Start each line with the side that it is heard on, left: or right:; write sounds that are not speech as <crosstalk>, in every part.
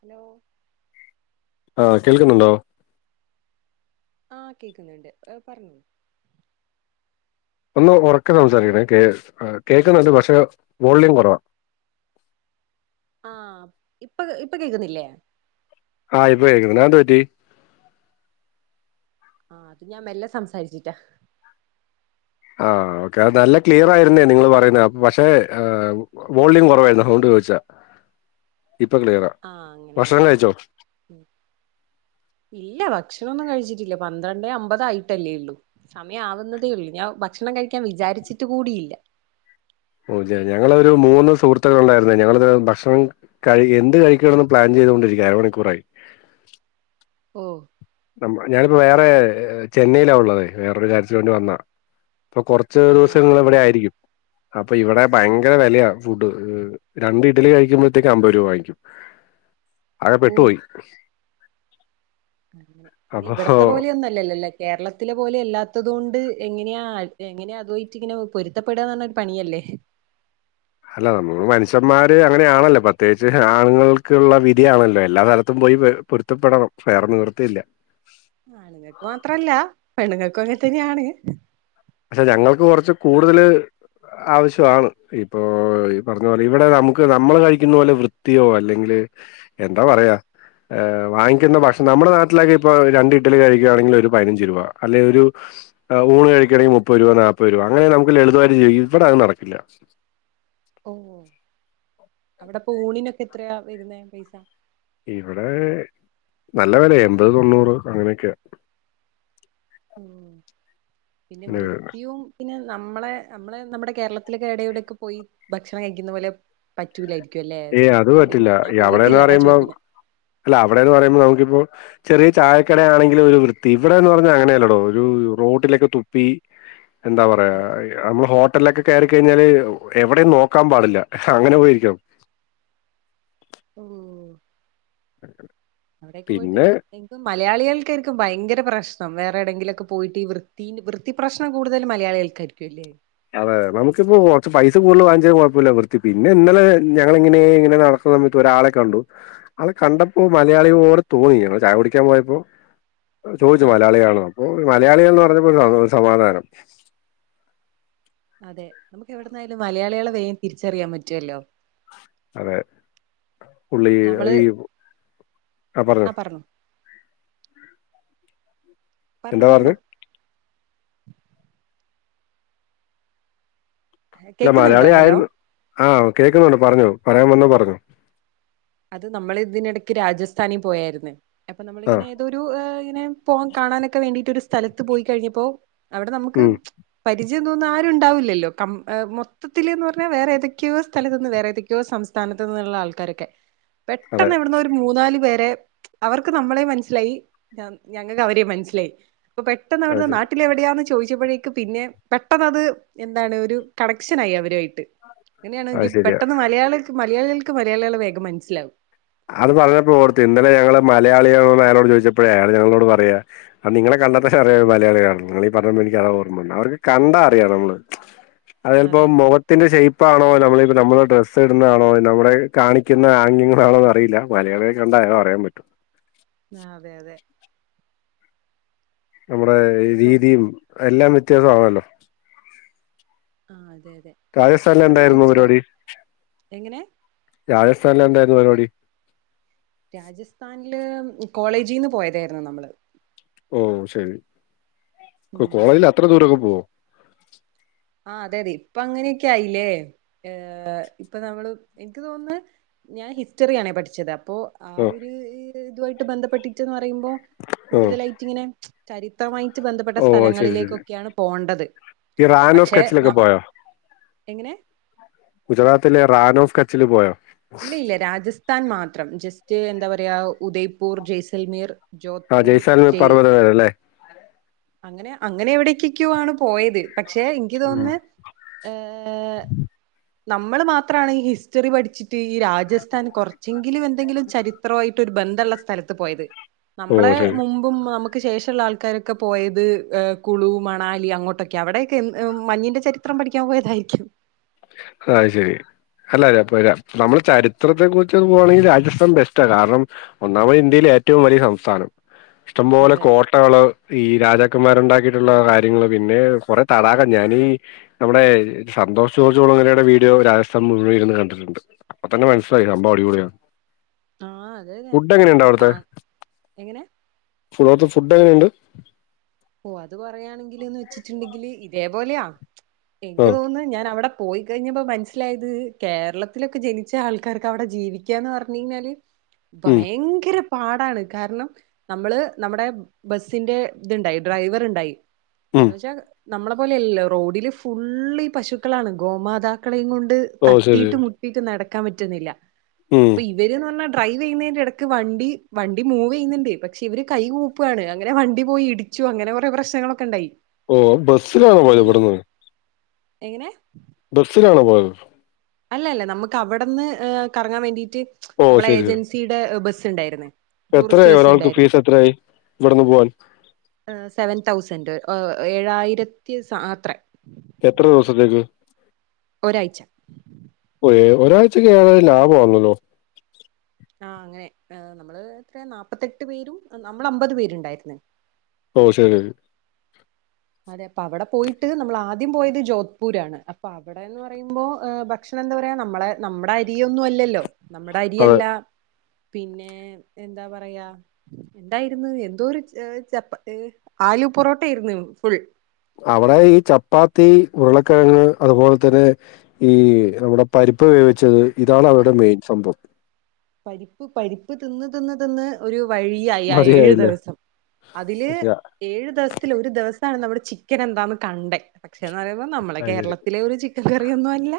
right: Hello
left: ആഹ കേൾക്കുന്നുണ്ടോ
right: ആഹ കേക്കുന്നുണ്ട് പറഞ്ഞോ
left: ഒന്ന് ഉറക്കെ
right: ഹലോ
left: സംസാരിക്കണേ കേ കേക്ക്ന്ന്ണ്ട് പക്ഷെ വോളിയം കുറവാ
right: ആഹ് ഇപ്പൊ ഇപ്പൊ കേൾക്കുന്നില്ലേ
left: ആഹ് ഇപ്പൊ കേക്കുന്നുണ്ട് അത്‌ എന്ത് പറ്റി
right: ആഹ് അത് ഞാൻ മെല്ലെ സംസാരിച്ചിട്ടാ
left: ആഹ് ഓക്കെ അത് നല്ല ക്ലിയർ ആയിരുന്നേ നിങ്ങള് പറയുന്നത് പക്ഷെ വോളിയം കുറവായിരുന്ന അതോണ്ട് ചോദിച്ചതാ ഇപ്പം ക്ലിയറാ
right: ആഹ് അങ്ങനെ അങ്ങനെ ഇല്ല ഭക്ഷണൊന്നും കഴിച്ചിട്ടില്ല പന്ത്രണ്ടേ അമ്പത് ആയിട്ടല്ലേ ഉള്ളൂ സമയം ആവുന്നതേ ഉള്ളൂ ഞാൻ ഭക്ഷണം കഴിക്കാൻ വിചാരിച്ചിട്ട് കൂടിയില്ല
left: ശെരി ഞങ്ങളൊരു മൂന്ന് സുഹൃത്തുക്കൾ ഉണ്ടായിരുന്നേ ഞങ്ങളിത് ഭക്ഷണം കഴി എന്ത് കഴിക്കണംന്ന് പ്ലാൻ ചെയ്തോണ്ടിരിക്കാ അരമണിക്കൂറായി
right: ഓ
left: ന ഞാനിപ്പോ വേറെ ചെന്നൈയിലാ ഉള്ളതേ വേറോരു കാര്യത്തിന് വേണ്ടി വന്നതാ ഇപ്പൊ കൊറച്ച്
right: ആ
left: ദിവസങ്ങൾ ഇവിടെ
right: അങ്ങനെയാണ്
left: ആയിരിക്കും അപ്പൊ ഇവിടെ ഭയങ്കര വെലയാ ഫുഡ് രണ്ട് ഇഡലി കഴിക്കുമ്പത്തേക്കും അമ്പത് രൂപ വാങ്ങിക്കും ആകെ
right: ഓ
left: പെട്ടു പോയി
right: അങ്ങനെ
left: അപ്പൊ
right: ഇവിടത്തെ പോലെ ഒന്നും അല്ലല്ലല്ലേ കേരളത്തിലെ പോലെ അല്ലാത്തതുകൊണ്ട് എങ്ങനെയാ എങ്ങനാ അതുവായിറ്റ് ഇങ്ങനെ പൊരുത്തപ്പെടാന്ന് പറഞ്ഞാ ഒരു പണിയല്ലേ
left: അല്ല നമ്മള് മനുഷ്യന്മാര് അങ്ങനെയാണല്ലോ പ്രത്യേകിച്ച് ആണുങ്ങൾക്കുള്ള വിധിയാണല്ലോ എല്ലാ സ്ഥലത്തും പോയി പെ പൊരുത്തപ്പെടണം വേറെ നിവർത്തിയില്ല
right: ആണുങ്ങക്ക് മാത്രം അല്ലാ പെണ്ണുങ്ങക്കും അങ്ങനെത്തന്നെയാണ്
left: പക്ഷെ ഞങ്ങൾക്ക് കൊറച്ച് കൂടുതല് ആവശ്യം ആണ് ഇപ്പൊ ഈ പറഞ്ഞ പോലെ ഇവിടെ നമുക്ക് നമ്മള് കഴിക്കുന്ന പോലെ വൃത്തിയോ അല്ലെങ്കില് എന്താ പറയാ ഏഹ് വാങ്ങിക്കുന്ന ഭക്ഷണം നമ്മുടെ നാട്ടിലൊക്കെ ഇപ്പൊ രണ്ട് ഇട്ടലി കഴിക്കാണെങ്കില് ഒരു പതിനഞ്ച് രൂപ അല്ലെ ഒരു ഊണ് കഴിക്കാണെങ്കില് മുപ്പത് രൂപ നാപ്പെത് രൂപ അങ്ങനെ നമുക്ക് ലളിതമായിട്ട് ജീവിക്കാ ഇവിടെ അത് നടക്കില്ല
right: ഓ അവിടെപ്പോ ഊണിനൊക്കെ എത്രയാ വരുന്നേ പൈസ
left: ഇവിടെ നല്ല വെലയാ എൺപത് തൊണ്ണൂറ് അങ്ങനൊക്കെയാ
right: ഉം പിന്നെ വൃത്തിയും പിന്നെ നമ്മളെ നമ്മള് നമ്മുടെ കേരളത്തിലൊക്കെ ഏടേം ഏടേലും ഒക്കെ പോയി ഭക്ഷണം കഴിക്കുന്ന പോലെ പറ്റൂലായിരിക്കും അല്ലേ
left: ഏയ് അത്
right: വൃത്തിന്റൊരു
left: പറ്റില്ല
right: ഞാൻ
left: ഈ
right: പോയിട്ടില്ല
left: അവിടെന്ന്
right: അതാ
left: പറയുമ്പോ
right: ചോയിക്ക്ണെ
left: അല്ല അവിടെന്ന് പറയുമ്പോ നമുക്കിപ്പോ ചെറിയ ചായക്കട ആണെങ്കിലും ഒരു വൃത്തി ഇവിടെന്ന് പറഞ്ഞാ അങ്ങനെയല്ലടോ ഒരു റോട്ടിലൊക്കെ തുപ്പി എന്താ പറയാ
right: അയ്യോ.
left: നമ്മള് ഹോട്ടലിലൊക്കെ കയറിക്കഴിഞ്ഞാല് എവിടെം നോക്കാൻ പാടില്ല അങ്ങനെ പോയിരിക്കണം
right: ഉം
left: <unintelligible>
right: അവിടെക്കെ പോയിട്ട്
left: പിന്നെ
right: ഇനിപ്പം മലയാളികൾക്കായിരിക്കും ഭയങ്കര പ്രശ്നം വേറെ ഏടെങ്കിലൊക്കെ പോയിട്ട് ഈ വൃത്തിന്റെ വൃത്തി ത്തി പ്രശ്നം കൂടുതലും മലയാളികൾക്കായിരിക്കും അല്ലേ
left: അതെ നമുക്കിപ്പോ കൊറച്ച് പൈസ കൂടുതൽ വാങ്ങിച്ചാല് കൊഴപ്പില്ല വൃത്തി പിന്നെ ഇന്നലെ ഞങ്ങളിങ്ങനെ ഇങ്ങനെ നട പ്പ വന്നിട്ട് ഒരാളെ കണ്ടു ആളെ കണ്ടപ്പോ മലയാളി പോലെ തോന്നി ചായ കുടിക്കാൻ പോയപ്പോ ചോദിച്ചു
right: ആഹ്
left: മലയാളി ആണോ അപ്പൊ മലയാളി എന്ന് പറഞ്ഞപ്പോ ഒരു സന്തോ സമാധാനം
right: അതെ നമുക്ക് എവിടുന്നായാലും മലയാളികളെ വേം തിരിച്ചറിയാൻ പറ്റുവല്ലോ
left: അതെ. പുള്ളി
right: നമ്മള്
left: ഈ ആഹ് പറഞ്ഞോ
right: പർണു
left: എന്താ
right: പർണോ
left: പറഞ്ഞെ അല്ല
right: കേക്കുന്നുണ്ടോ
left: മലയാളി
right: ഹലോ
left: ആയിരുന്നു ആഹ് കേൾക്കുന്നുണ്ട് പറഞ്ഞോ പറയാൻ വന്നത് പറഞ്ഞോ
right: അത് നമ്മൾ ഇതിന് എടക്ക് രാജസ്ഥാനി പോയായിരുന്നെ അപ്പൊ
left: ആഹ്
right: നമ്മളിങ്ങനെ തൊരു ഏഹ് ഇങ്ങനെ പോകാൻ കാണാനൊക്കെ വേണ്ടിട്ടൊരു സ്ഥലത്ത് പോയി കഴിഞ്ഞപ്പോ അവിടെ നമുക്ക്
left: ഉം
right: പരിചയം തോന്നുന്ന ആരും ഉണ്ടാവില്ലല്ലോ കം മൊത്തത്തില് ന്ന് പറഞ്ഞാ വേറെ ഏതൊക്കെയോ സ്ഥലത്ത് നിന്ന് വേറെ ഏതൊക്കെയോ സംസ് സ്ഥാനത്ത് നിന്നുള്ള ആൾക്കാരൊക്കെ
left: അതെ
right: പെട്ടെന്ന് എവിടെന്നോ ഒരു മൂന്നാല് പേരെ അവർക്ക് നമ്മളെം മനസ്സിലായി ഞങ്ങൾക്ക് അവരേം മനസ്സിലായി അപ്പ
left: അത്
right: പെട്ടെന്നവിടെന്ന്
left: ശ
right: നാട്ടില് എവിടെയാന്ന് ചോയിച്ചപ്പഴേക്കും പിന്നെ പെട്ടന്നത് എന്താണ് ഒരു കണക്ഷനായി അവരു ആയിട്ട്
left: അത്
right: അങ്ങനെയാണെൻക്ക്
left: ശരിയാ
right: പെട്ടെന്ന് മലയാളിക്ക് മലയാളികൾക്ക് മലയാളികളെ വേഗം മനസ്സിലാവും
left: അത് പറഞ്ഞപ്പളാ ഓർത്തേ ഇന്നലെ ഞങ്ങള് മലയാളിയാണോന്ന് അയാളോട് ചോയിച്ചപ്പഴേ അയാള് ഞങ്ങളോട് പറയാ അത് നിങ്ങളെ കണ്ടാ തന്നെ അറിയാ മലയാളി ആണെന്ന് നിങ്ങളീ പറഞ്ഞപ്പം എനിക്കതാ ഓർമ്മ വന്നേ അവർക്ക് കണ്ടാ അറിയാം നമ്മള് അത്
right: അതെ
left: ചെലപം മൊഖ ത്തിന്റെ ഷെയ്പ്പാണോ നമ്മളിപ്പം നമ്മള് ഡ്രസ് ഇടുന്ന ആണോ നമ്മുടെ കാണിക്കുന്ന ആംഗ്യങ്ങളാണോ ന്ന് അ റിയില്ല. മലയാളിയെ കണ്ടാ <unintelligible> അറിയാൻ പറ്റും
right: ആഹ് അതെ അതെ
left: നമ്മുടെ
right: അപ്പൊ
left: രീതിയും എല്ലാം വ്യത്യാസം ആണല്ലോ
right: ആഹ് അതെ അതെ പെട്ടെന്ന്
left: രാജസ്ഥാനിലെന്തായ്രുന്നു
right: മനസ്സിലാവും
left: പരിപാടി?
right: എങ്ങനെ
left: രാജസ്ഥാനിലെന്തായ്രുന്നു പരിപാടി?
right: രാജസ്ഥാൻല് കോളേജീന്ന് പോയതേര്ന്നു നമ്മള്
left: ഓഹ് ശരി. കൊ
right: ഉം അങ്ങനെ
left: കോളേജില് അത്ര ദൂരൊക്കെ പോവോ?
right: ആഹ് അതെയതെ. ഇപ്പങ്ങനെയൊക്കായില്ലേ. ഏഹ് ഇപ്പം നമ്മള് എനിക്ക് തോന്നുന്ന് ഞാ ഹിസ്റ്ററിയാണേ പഠിച്ചത് അപ്പോ ആ
left: ആഹ്
right: ഒര് ഹ് ഹ് ഇതുവായ്ട്ട് ബന്ധപ്പെട്ടിട്ട് ന്ന് പറയുമ്പോ
left: ആഹ്
right: കൂടുതലായ്റ്റിങ്ങനെ ചരിത്രമായിറ്റ് ബന്ധപ്പെട്ട
left: ഓ ശരി ശരി
right: സ്ഥലങ്ങളിലേക്കൊക്കെയാണ് പോണ്ടത്
left: ഈ റാൻ ഓഫ്
right: പക്ഷേ
left: കച്ചിലൊക്കെ
right: ന
left: പോയോ
right: എങ്ങനെ
left: ഗുജറാത്തിലെ റാനോഫ് കച്ചില് പോയോ
right: ഇല്ല ഇല്ല രാജസ്ഥാൻ മാത്രം ജസ്റ്റ് എന്താ പറയാ ഉദയ്പൂർ ജയ്സൽമീർ ജോധ്പൂർ ജയ്
left: <unintelligible> ല്ലേ
right: അങ്ങനെ അങ്ങനെ എവിടെകെക്കോ ആണ് പോയത് പക്ഷെ ഇൻക്ക്
left: ഉം.
right: തോന്ന്ന്ന് ഏഹ് നമ്മള് മാത്രാണ് ഈ ഹിസ്റ്ററി പഠിച്ചിട്ട് ഈ രാജസ്ഥാൻ കൊർച്ചെങ്കിലു എന്തെങ്കിലു ചരി ത്രോ ആയിട്ടൊരു ബന്ധള്ള സ്ഥലത്ത് പോയത്
left: ഓ
right: നമ്മളെ
left: ശരി
right: മുമ്പും മമ്മക്ക് ശേഷള്ള ആൾക്കാരൊക്കെ പോയത് എഹ് കുളു മണാലി അങ്ങോട്ടൊക്ക്യാ. അവിടെ ഒക്കെ എൻ ഉം മഞ്ഞിന്റെ ചരിത്രം പഠിക്ക്യാൻ പോയതായിരിക്കും
left: ഹൊ അഹ്ശരി അല്ല ഞാപ്പ വരാം നമ്മള് ചരിത്രത്തെ കുറിച്ച് പോവാണെങ്കി രാജസ്ഥാൻ ബെസ്റ്റാ കാരണം ഒന്നാമത് ഇന്ത്യയിലേറ്റവും വലിയ സംസ്ഥാനം ഇഷ്ടംപോലെ
right: അതെ
left: കോ ട്ടകൾ ഈ രാജാക്കമ്മാരുണ്ടാക്കീട്ടുള്ള കാര്യങ്ങള് പിന്നെ കൊറെ തടാകം ഞാനീ നമ്മുടേ സന്തോഷ് ജോർജ് കുളങ്ങരയുടെ വീഡിയോ രാജസ്ഥാൻ മുഴുവൻ ഇര്ന്ന് കണ്ടിട്ട്ണ്ട് അപ്പ തന്നെ മൻസ്‌ലായി സംഭവം അടിപൊളിയാണ്
right: ആഹ് അതെന്നെ.
left: ഫുഡ് എങ്ങനെയുണ്ട്
right: കാൺ എങ്ങനെ?
left: <unintelligible> ഫുഡ്ഡെങ്ങനേണ്ട്?
right: ഓഹ് അത് പറയാണെങ്കില്ന്ന് വെച്ചിട്ട്ണ്ടെങ്കില് ഇതേപോലെയാ എൻക്ക്
left: ആ
right: തോന്ന്ന്ന് ഞാനവട പോയ്കയ്ഞ്ഞപ്പം മൻസ്സ്ലായത് കേരളത്തിലൊക്കെ ജനിച്ച ആൾക്കാർക്കവടെ ജീവിക്കാന്ന് പറഞ്ഞയ്ഞ്ഞാല്
left: ഉം
right: ഭയങ്കര പാടാണ് കാരണം നമ്മള് നമ്മടെ ബസ്സിന്റെ ഇത്ണ്ടായി ഡ്രൈവർ ഇണ്ടായി
left: ഉം
right: അതെന്ന്വെച്ചാ നമ്മളെ പോലെയല്ലോ റോഡില് ഫുള്ളീ പശുക്കളാണ് ഗോമാതാക്കളെയും കൊണ്ട്
left: ഓ ശരി
right: തട്ടീട്ടും മുട്ടീട്ടും നടക്കാൻ പറ്റ്ന്നില്ല
left: ഉം
right: അപ്പീ ഇവര്ന്ന്പർഞ്ഞ ഡ്രൈവെയ്ന്നീന്റടക്ക് വണ്ടി വണ്ടി മൂവെയ്ന്ന്ണ്ട് പക്ഷേവര് കൈകൂ പ്പാണ് അങ്ങനെ വണ്ടി പോയിടിച്ചു അങ്ങനെ കൊറെ പ്രശ്നങ്ങളൊക്കെണ്ടായി.
left: ഓ ബസ്സ്ലാണോ പോയതിവ്ട്ന്ന്?
right: എങ്ങനെ?
left: ബസ്സിലാണോ പോയത്.
right: അല്ലല്ല നമ്മക്കവടന്ന് ഏ കറങ്ങാ വേണ്ടീട്ട്
left: ഓ
right: നമ്മളെ ഏജൻസീടെ ബസ്സ്‌ ണ്ടായിര്ന്ന്.
left: എത്രയി ഒരാൾക്ക് ഫീസെത്രയായി ഇവട്ന്ന് പോവാൻ?
right: ഏ സെവൻ തൗസൻഡ് ഏഴായിരത്തി സ അത്ര.
left: എത്ര ദിവസത്തേക്ക്?
right: ഒരായ്ച്ച.
left: ഒരേ ഒരായ്ചക്കെയ്ക്ക് ഏയായി ലാഭണല്ലോ.
right: ആ അങ്ങനെ ഏ നമ്മള് ത്രെയാ നാപത്തെട്ട് പേരും നമ്മളമ്പത് പേര്ണ്ടായിര്ന്ന്.
left: ഓ ശെരിരി.
right: അതെ പ്പവടെ പോയ്ട്ട് നമ്മളാദ്യം പോയത് ജോധ്പൂരാണ് അപ്പവടെന്ന് പറയുമ്പോ ഭ ക്ഷണംന്ന്പറയാ നമ്മളെ നമ്മടെ അരിയൊന്നുല്ലല്ലോ മ്മടെ
left: അതെ
right: അരിയല്ല പിന്നെ എന്താ പറയാ. എന്തായ്ര്ന്ന് എന്തോരു ച്ച പ്പ ആലു പൊറോട്ടേര്ന്ന് ഫുൾ.
left: അവടെ ഈ ചപ്പാത്തി ഉരുളക്കെഴങ്ങ് അതുപോൽതന്നെ ഈ നമ്മടെ പരിപ്പ് വേവിച്ചത് ഇതാണ്
right: അതെ
left: അവടെ മെയിൻ സംഭവം.
right: പരിപ്പ് പരിപ്പ് തിന്ന് തിന്ന് തിന്ന് ഒരു വഴിയായി ആ ഏഴു
left: മതിയായില്ലേ
right: ദിവസം അതില്
left: അത്
right: ഏഴു ദിവസത്തിലൊരു ദിവസാണ് നമ്മുടെ ചിക്കനെന്താന്ന് കണ്ടേ പക്ഷേന്ന് പറയുമ്പോ നമ്മളെ
left: ശരി
right: കേരളത്തിലെ ഒരു ചിക് റിയൊന്നും അല്ല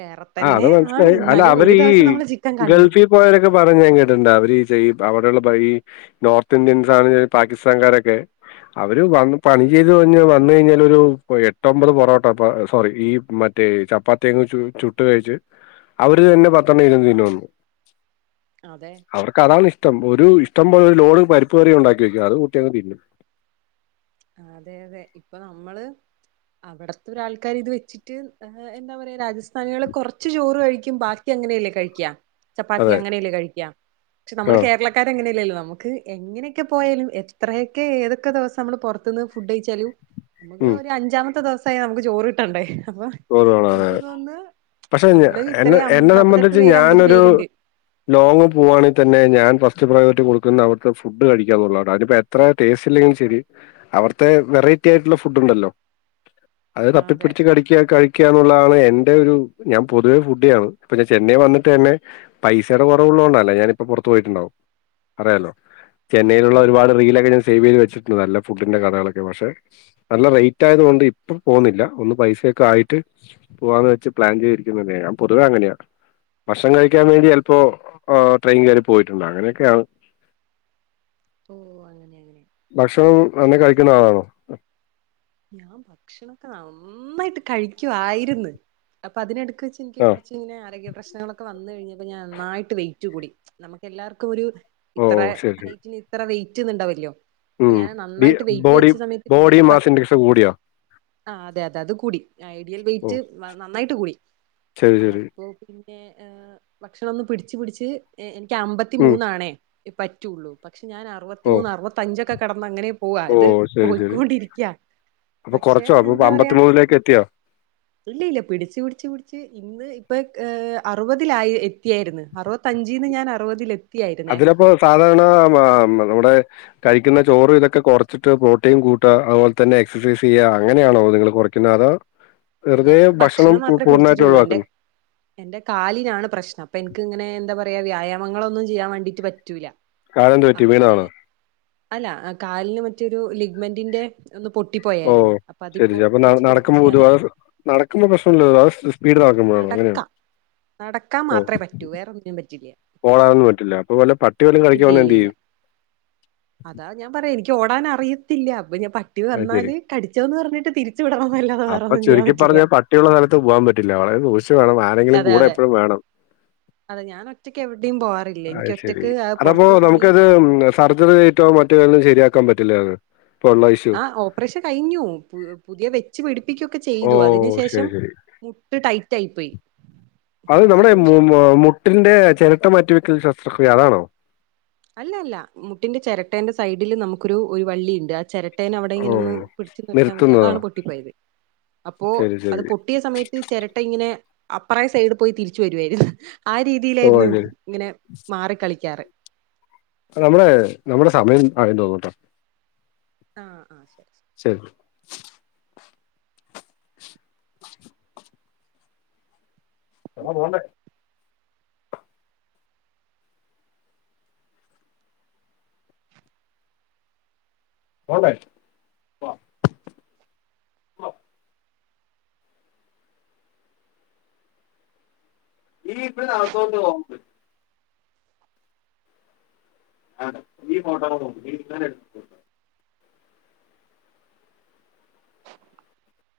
right: വേറെ
left: ആ അത്
right: തന്നെ ആണ്
left: അല്ല
right: എന്നാലും
left: അവര്
right: ഒരു
left: ഇ ഈ
right: ദിവസം നമ്മള് ചിക്കൻ കണ്ടു
left: ഗൾഫി പോയരൊക്കെ പറഞ്ഞ് ഞാൻ കേട്ടിണ്ട് അവര് ഈ ചെയ്അവടെള്ളപ്പം ഈ നോർത്ത് ഇന്ത്യൻ സാന ഈ പാക്കിസ്ഥാൻകാരൊക്കെ അവര് വന്ന് പണി ചെയ്ത്‌ ‌വന്ന് കഴിഞ്ഞാലൊരു എട്ടൊമ്പത് പൊറോട്ട സോറി ഈ മ ദേ ചപ്പാത്തി അങ് ചു ചുട് ട്ട് കയ്ച്ച് അവര് തന്നെപത്തെണ്ണം ഇരുന്ന് തിന്നുന്നു
right: അതെ
left: അവർക്കത്ണ് ഇ ഷ്ടം ഒരു ഇഷ്ടംപോലെ ഒരു ലോഡ് പരിപ്പുകറി ഉണ്ടാക്കി വെക്കും അതുകൂട്ടിയങ് തിന്നും.
right: അതെ അതെ ഇപ്പൊ നമ്മള് അവടത്തൊരാള്ക്കാര് ഇത് വെച്ചിട്ട് ഏ എന്താ പറയാ രാജ സ്ഥാനികള് കൊർച്ച് ചോറ് കഴിക്കും ബാക്കി അങ്ങനെയല്ലേ കഴിക്യാ. ചപ്പാത്തി
left: അതെ.
right: അങ്ങനെല്ലേ കഴിക്യാ പക്ഷെ
left: ആ.
right: നമ്മള് കേരള ആക്ക എങ്ങനെയല്ലല്ലോ നമുക്ക് ക്കാരങ്ങനെയല്ലല്ലോ നമ്മക്ക്‌ എങ്ങനെയൊക്കെ പോയാലുംഎത്രയൊക്കെ ഏതൊക്കെ ദിവസം നമ്മൾ പൊർ ത്ത്ന്ന് ഫുഡ് കയ്ച്ചാലും അമക്ക് ഒര് അഞ്ചാമത്തെ ദിവസായാ അ മ്ക്ക് ചോറ് കിട്ടണ്ടേ അപ്പൊ
left: ചോറുവേണംലെ
right: എനിക്ക് തോന്നുന്നു
left: പക്ഷെ
right: നമ്മള്
left: എന്നെ
right: ഇത്രയും അം-
left: എന്നെ
right: നാപ്പത്തെട്ട്
left: സംബന്ധിച്ച്
right: പേര് അമ്പത്
left: ഞാനൊരു
right: പേരുണ്ട്
left: ലോങ്ങ് പോവാണേ തന്നെ ഞാൻ ഫസ്റ്റ് പ്രയോറിറ്റി കൊട്ക്ക്ന്നെ അവിട്ത്തെ ഫുഡ് കഴിക്കന്നുള്ളടാ അയ്പ്പോഎ ത്ര ടേസ്റ്റ് ഇല്ലേലും ശെരി അവിട്ത്തെ വെറൈറ്റി ആയിട്ട്ള്ള ഫുഡ് ഇണ്ടല്ലോ അഹ്
right: ആ, അതെ
left: തപ്പിപിടിച് കടി ക്യാ കഴിക്യാഎന്നുള്ളതാണ് എന്റെയൊരു ഞാൻ പൊതുവെ ഫുഡിയാണ് ഇപ്പൊ ഞാൻ ചെന്നൈ വന്നിട്ട് തന്നെ പൈസേടെ കുറവുള്ളോണ്ട അല്ലേ ഞാനിപ്പം പൊർത്ത് പോയിട്ടുണ്ടാവും അറിയാലോ. ചെന്നൈയിലുള്ള
right: ഓ
left: ഒരുപാട് റീലൊക്കെ സേവ് ചെയ്ത് വച്ചിട്ടുണ്ട് നല്ല ഫുഡിന്റെ കടകളൊക്കെ പക്ഷെ നല്ല റേറ്റ് ആയത്കൊണ്ട് ഇപ്പം പോവുന്നില്ല ഒന്ന് പൈസ ക്കെ ആയിട്ട് പോവാന്ന് വെച്ച് പ്ലാൻ ചെയ്തിരിക്ക്ന്ന്ണ്ട് ഞാൻ പൊതുവെ അങ്ങനെയാ ഭക്ഷണം കഴിക്യാൻ വേണ്ടി ചെൽപ്പോ ഏ ട്രെയിൻ കേറി പോയിട്ടുണ്ട് അങ്ങനെയൊക്കെയാണ്. <inaudible>
right: ഓ അങ്ങനെ അങ്ങനെ.
left: ഭക്ഷണം നന്നേ കഴിക്ക്ന്ന ആളാണോ?
right: ഞാൻ ഭക്ഷണൊക്കെ നന്നായിട്ട് കഴിക്കുവായിരുന്നു അപ്പൊ അതിന് എടുക്ക് വെച്ച് എനിക്കും
left: ആഹ്
right: കുറച്ച് ഇങ്ങനെ ആരോഗ്യ പ്രശ്നങ്ങളൊക്കെ വന്ന് കഴിഞ്ഞപ്പോ ഞാൻ നന്നായിട്ട് വെയിറ്റ് കൂടി നമുക്ക് എല്ലാവർക്കും ഒരു
left: ഓ
right: ഇത്ര
left: ഓ ശരി ശരി.
right: ഹൈറ്റിന് ഇത്ര വെയിറ്റ് എന്നു ഇണ്ടാവല്ലോ
left: ഉം ബി ബോഡി ബോഡി മാസ് ഇന്റെസ് കൂടിയോ
right: ആ അതെ അതെ അത് കൂടി ഐഡിയൽ
left: ഓ
right: വെയ്റ്റ് നന്നായിട്ട് കൂടി
left: ശരി ശരി.
right: അപ്പൊ പിന്നെ ഏ ഭക്ഷണം ഒന്ന് പിടിച്ച് പിടിച്ച് എനിക്ക് അമ്പത്തി
left: ഉം.
right: മൂന്നാണേ പറ്റുള്ളൂ പക്ഷേ ഞാൻ
left: ഓ
right: അറുപത്തിമൂന്ന് അറുപത്തഞ്ചൊക്കെ കടന്ന് അങ്ങനെ പോവാ
left: ഓ
right: ഇത്
left: ശരി ശരി.
right: പോയിക്കൊണ്ടിരിക്കാ
left: അപ്പൊ
right: പക്ഷെ
left: കൊറച്ചോ? അപ്പൊ
right: എന്താ പറയാ
left: എത്തിയോ?
right: ഇല്ല ഇല്ല പിടിച്ച് പിടിച്ച് പിടിച്ച് ഇന്ന് ഇപ്പ് ക്ക് അറുപതിലായി എത്തിയാരുന്നു അറുപത്തോ അഞ്ചീന്ന് ഞാൻ അറുപതിൽ എത്തി
left: അതിലപ്പോ സാധാരണ നമ്മടെ കഴിക്കുന്ന ചോറും ഇതൊക്കെ കുറച്ച് ച്ചിട്ട് പ്രോട്ടീൻ കൂട്ടുക അതുപോലെ തന്നെ എക്സൈസ് ചെയ്യുക അങ്ങനെയാണോ നിങ്ങൾ കുറയ്ക്കുന്നത് അതോ വെറുതെ
right: ഞാൻ
left: ഭക്ഷണം
right: മാത്രമേ
left: പൂർണ്ണമായിട്ട്
right: പിടിച്ചിട്ടുള്ളൂ എന്റെ
left: ഒഴുവാക്കൊന്ന്
right: എന്റെ കാലിനാണ് പ്രശ്നം അപ്പൊ എനിക്ക് ഇങ്ങനെ എന്താ പറയാ വ്യായാമങ്ങളൊന്നും ചെയ്യാൻ വേണ്ടിട്ട് പറ്റൂല
left: കാലെന്ത് പറ്റി
right: അങ്ങനെ
left: വീണതാണോ?
right: അല്ല കാലിന് മറ്റൊരു ലിഗ്മെന്റിന്റെ ഒന്ന്
left: ഓ
right: പൊട്ടിപ്പോയായിരുന്നു അപ്പൊ
left: ശരി
right: അതിപ്പോ
left: ശരി. അപ്പൊ
right: വെച്ച്
left: നടക്കുമ്പോ
right: പിടിപ്പിച്ച്
left: പൊതുവെ
right: അങ്ങനെ
left: നടക്കുമ്പോ പ്രശ്നല്ലല്ലോ <unintelligible>
right: നടക്കാം നടക്കാൻ മാത്രമേ പറ്റൂ വേറൊന്നിനും പറ്റില്ല
left: ഓടാനൊന്നും പറ്റില്ല അപ്പൊ വല്ല പട്ടി വല്ലോം കടിക്കാൻ
right: ഇല്ല
left: വന്ന
right: ഇല്ല
left: എന്ത്
right: ഇല്ല
left: ചെയ്യും
right: അതാ ഞാൻ പറയാം എനിക്ക് ഓടാനാറിയത്തില്ല അപ്പൊ ഞാൻ പട്ടി
left: അത് ശരി.
right: വന്നാല് കടിച്ചൊന്നു പറഞ്ഞിട്ട് തിരി ച്ച് വിടൊന്നല്ലാതെ
left: അപ്പൊ
right: വേറൊന്നും ചെയ്യൻ
left: ചുരുക്കി
right: പറ്റില്ല
left: പറഞ്ഞാ പട്ടിയുള്ള സ്ഥലത്ത് പോകാൻ പറ്റില്ല വളരെ സൂശിച്ച് വേണം ആരെങ്കിലും
right: അതെ
left: കൂടെ
right: അതെ
left: എപ്പോഴും വേണം
right: അതെ ഞാൻ ഒറ്റയ്ക്ക് എവിടെയും പോവാറില്ല എനിക്ക്
left: അയിശരി
right: ഒറ്റക്ക് ആഹ്
left: അതപ്പോ
right: പുറത്തിറങ്ങി
left: നമുക്കത് നെ സർജറി ആയിറ്റോ മറ്റോ ശരിയാക്കാൻ പറ്റില്ലാന്ന് ഇപ്പോ ഉള്ള ഇഷ്
right: ആഹ് ഓപ്പറേഷൻ കഴിഞ്ഞു പുതിയ വെച്ച് പിടിപ്പിക്കൊക്കെ
left: ഓ!
right: ചെയ്തു അതിന് ശേഷം
left: ശരി, ശരി.
right: മുട്ട് ടൈറ്റ് ആയി പോയി
left: അത്
right: കം
left: നമ്മുടെ
right: അതെന്ന് വെച്ചാ
left: മുട്ടിന്റെ ചിരട്ട മാറ്റി വെക്കൽ ശസ്ത്രക്രിയ അതാണോ
right: അല്ല അല്ല മുട്ടിന്റെ ചിരട്ടേന്റെ സൈഡില് നമുക്കൊരു ഒരു വള്ളിയുണ്ട് ആ ചരട്ട ചരട്ടെന അവിടെ
left: ഓ!
right: ഇങ്ങനെന്ന് പിടിച്ചു നിർത്താൻ പറ്റിയ
left: നിർത്തുന്നതോ?
right: അതാണ് പൊട്ടിപ്പോയത് അപ്പോ
left: ശരി,
right: അത്
left: ശരി.
right: പോ പൊട്ടിയ സമയത്ത് ചരട്ട ഇങ്ങനെ അപ്പറേ സൈഡിൽ പോയി തിരിച്ചു വരുവായിയിരുന്നു ആ
left: ഓ!
right: രീതിയിലായിരുന്നു
left: അത് ശരി.
right: ഇങ്ങനെ മാറി കളിക്കാറ്
left: നമ്മടെ നമ്മടെ സമയം ആയി തോന്നൂട്ടോ
right: ആഹ് ആഹ് ശരി ശരി
left: ശരി എന്നാ പോൻണ്ടേ പോണ്ടേ ഇനി പ്പോ നടക്കേന്ന് തോന്നുന്നില്ല ആണ്ടെ നീ ഫോട്ടോ ലൊന്ന് നോക്ക് നീ ഇന്ന് തന്നെ എടുത്ത്